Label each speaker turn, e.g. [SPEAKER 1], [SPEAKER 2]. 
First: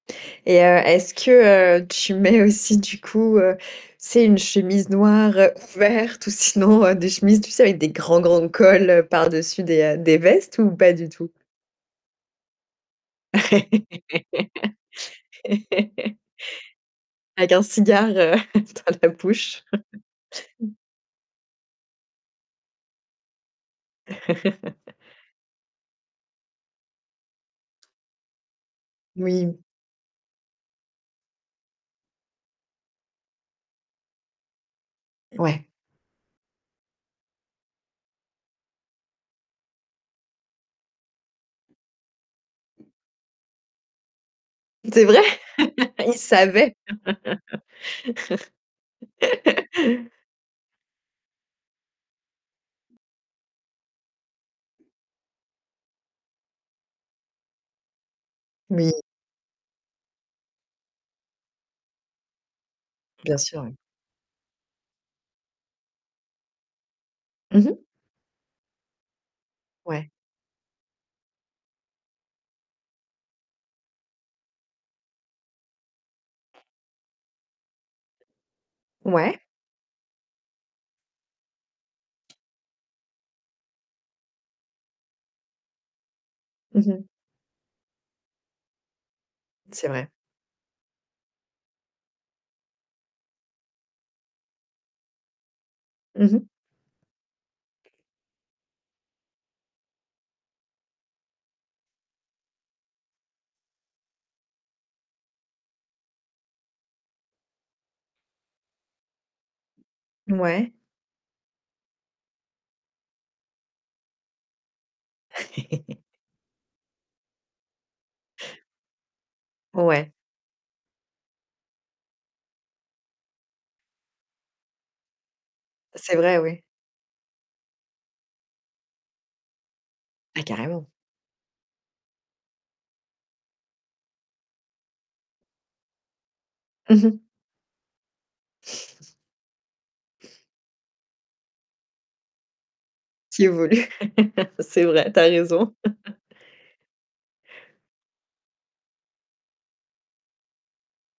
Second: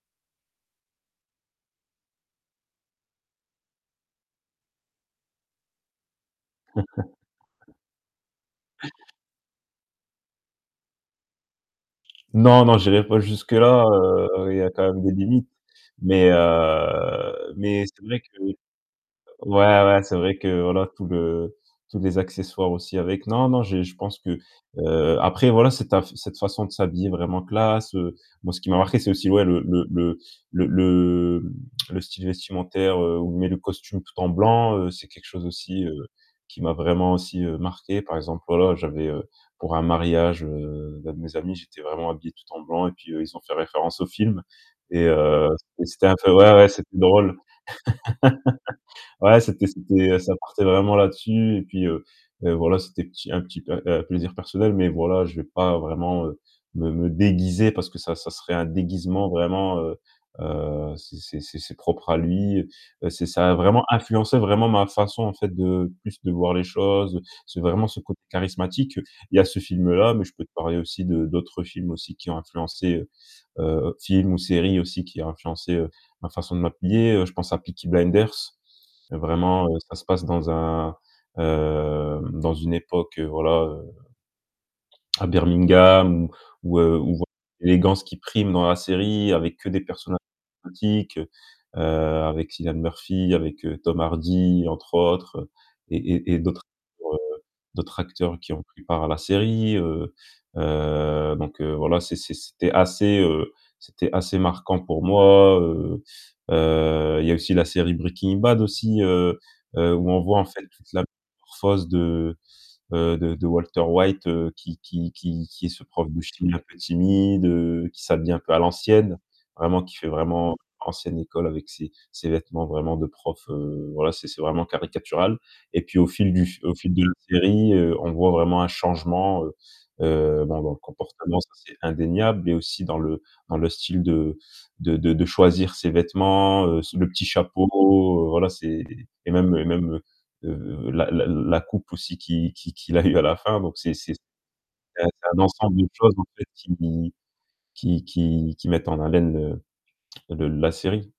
[SPEAKER 1] Et heu, est-ce que, heu, tu mets aussi du coup, heu, tu sais une chemise noire ouverte ou sinon, heu, des chemises, tu sais avec des grands grands cols par-dessus des, heu, des vestes ou pas du tout?
[SPEAKER 2] Non non, j'irai pas jusque là, heu, il y a quand même des limites, mais
[SPEAKER 1] Avec
[SPEAKER 2] heu,
[SPEAKER 1] un
[SPEAKER 2] mais c'est
[SPEAKER 1] cigare,
[SPEAKER 2] vrai que
[SPEAKER 1] heu,
[SPEAKER 2] ouais,
[SPEAKER 1] dans la bouche.
[SPEAKER 2] ouais, c'est vrai que voilà tout le tous les accessoires aussi avec, non, non, j'ai je pense que, heu, après voilà, cette af cette façon de s'habiller vraiment classe, heu, moi ce qui m'a marqué, c'est aussi ouais
[SPEAKER 1] Oui.
[SPEAKER 2] le le le le le le style vestimentaire, heu, où on met le costume tout en blanc, heu, c'est quelque chose
[SPEAKER 1] Ouais.
[SPEAKER 2] aussi, heu, qui m'a vraiment aussi, heu, marqué par exemple, voilà, j'avais, heu, pour un mariage, heu, d'un de mes amis, j'étais vraiment habillé tout en blanc et puis, heu, ils ont fait référence au film
[SPEAKER 1] C'est
[SPEAKER 2] et
[SPEAKER 1] vrai?
[SPEAKER 2] heu, c'était c'était
[SPEAKER 1] Ils
[SPEAKER 2] un peu ouais, ouais,
[SPEAKER 1] savaient.
[SPEAKER 2] c'était drôle. Ouais, c'était c'était, heu, ça partait vraiment là-dessus et puis, heu, voilà, c'était petit un petit un, heu, plaisir personnel, mais voilà, je vais pas vraiment, heu, me me déguiser parce que ça, ça serait un
[SPEAKER 1] Oui.
[SPEAKER 2] déguisement vraiment, heu heu, c'est c'est c'est c'est propre à lui. Heu, c'est
[SPEAKER 1] Bien
[SPEAKER 2] ça a
[SPEAKER 1] sûr, ouais.
[SPEAKER 2] vraiment influencé vraiment ma façon en fait de, plus de voir les choses. C'est
[SPEAKER 1] Mmh mh.
[SPEAKER 2] vraiment ce côté charismatique, il y a ce
[SPEAKER 1] Ouais.
[SPEAKER 2] film-là, mais je peux te parler aussi de d'autres films aussi qui ont influencé, heu heu, films ou série aussi qui a influencé, heu, ma façon de m'habiller, heu, je pense à Peaky Blinders, heu,
[SPEAKER 1] Ouais.
[SPEAKER 2] vraiment, heu, ça se passe dans un, heu, dans une époque, voilà, heu, à Birmingham ou ou
[SPEAKER 1] Mmh
[SPEAKER 2] heu,
[SPEAKER 1] mh.
[SPEAKER 2] on voit l'élégance qui prime dans la série avec que des
[SPEAKER 1] C'est vrai.
[SPEAKER 2] personnages exotiques, heu, avec Cillian Murphy, avec Tom Hardy, entre autres et
[SPEAKER 1] Mmh
[SPEAKER 2] et et
[SPEAKER 1] mh.
[SPEAKER 2] d'autres, heu, d'autres acteurs qui ont pris part à la série, heu heu, donc heu, voilà, c'est c'est c'était assez, heu, c'était assez marquant pour moi, heu heu, il y a aussi la série Breaking Bad aussi, heu heu, où on voit en fait
[SPEAKER 1] Mouais.
[SPEAKER 2] toute la métamorphose de, heu, de de Walter White, heu, qui qui qui qui est ce prof de chimie un peu timide, heu, qui s'habille un peu à l'ancienne, vraiment qui fait
[SPEAKER 1] Ouais.
[SPEAKER 2] vraiment ancienne école avec ses ses vêtements vraiment de profs, heu, voilà, c'est c'est vraiment caricatural et puis au
[SPEAKER 1] C'est
[SPEAKER 2] fil
[SPEAKER 1] vrai,
[SPEAKER 2] du f
[SPEAKER 1] oui.
[SPEAKER 2] au fil de la série, heu, on voit vraiment un changement, heu
[SPEAKER 1] Ah
[SPEAKER 2] heu, ben dans le
[SPEAKER 1] carrément.
[SPEAKER 2] comportement, c'est indéniable, mais aussi dans le dans le style de de de de choisir ses vêtements, heu, s
[SPEAKER 1] Mmh
[SPEAKER 2] le
[SPEAKER 1] mh.
[SPEAKER 2] petit chapeau, voilà, c'est et même et même, heu, la la la coupe aussi qui qui qu'il a eu à la
[SPEAKER 1] Qui
[SPEAKER 2] fin donc
[SPEAKER 1] évolue
[SPEAKER 2] c'est c'est
[SPEAKER 1] c'est
[SPEAKER 2] c'est un
[SPEAKER 1] vrai, tu as
[SPEAKER 2] c'est un
[SPEAKER 1] raison.
[SPEAKER 2] ensemble de choses en fait qui qui qui qui mettent en haleine le le la série.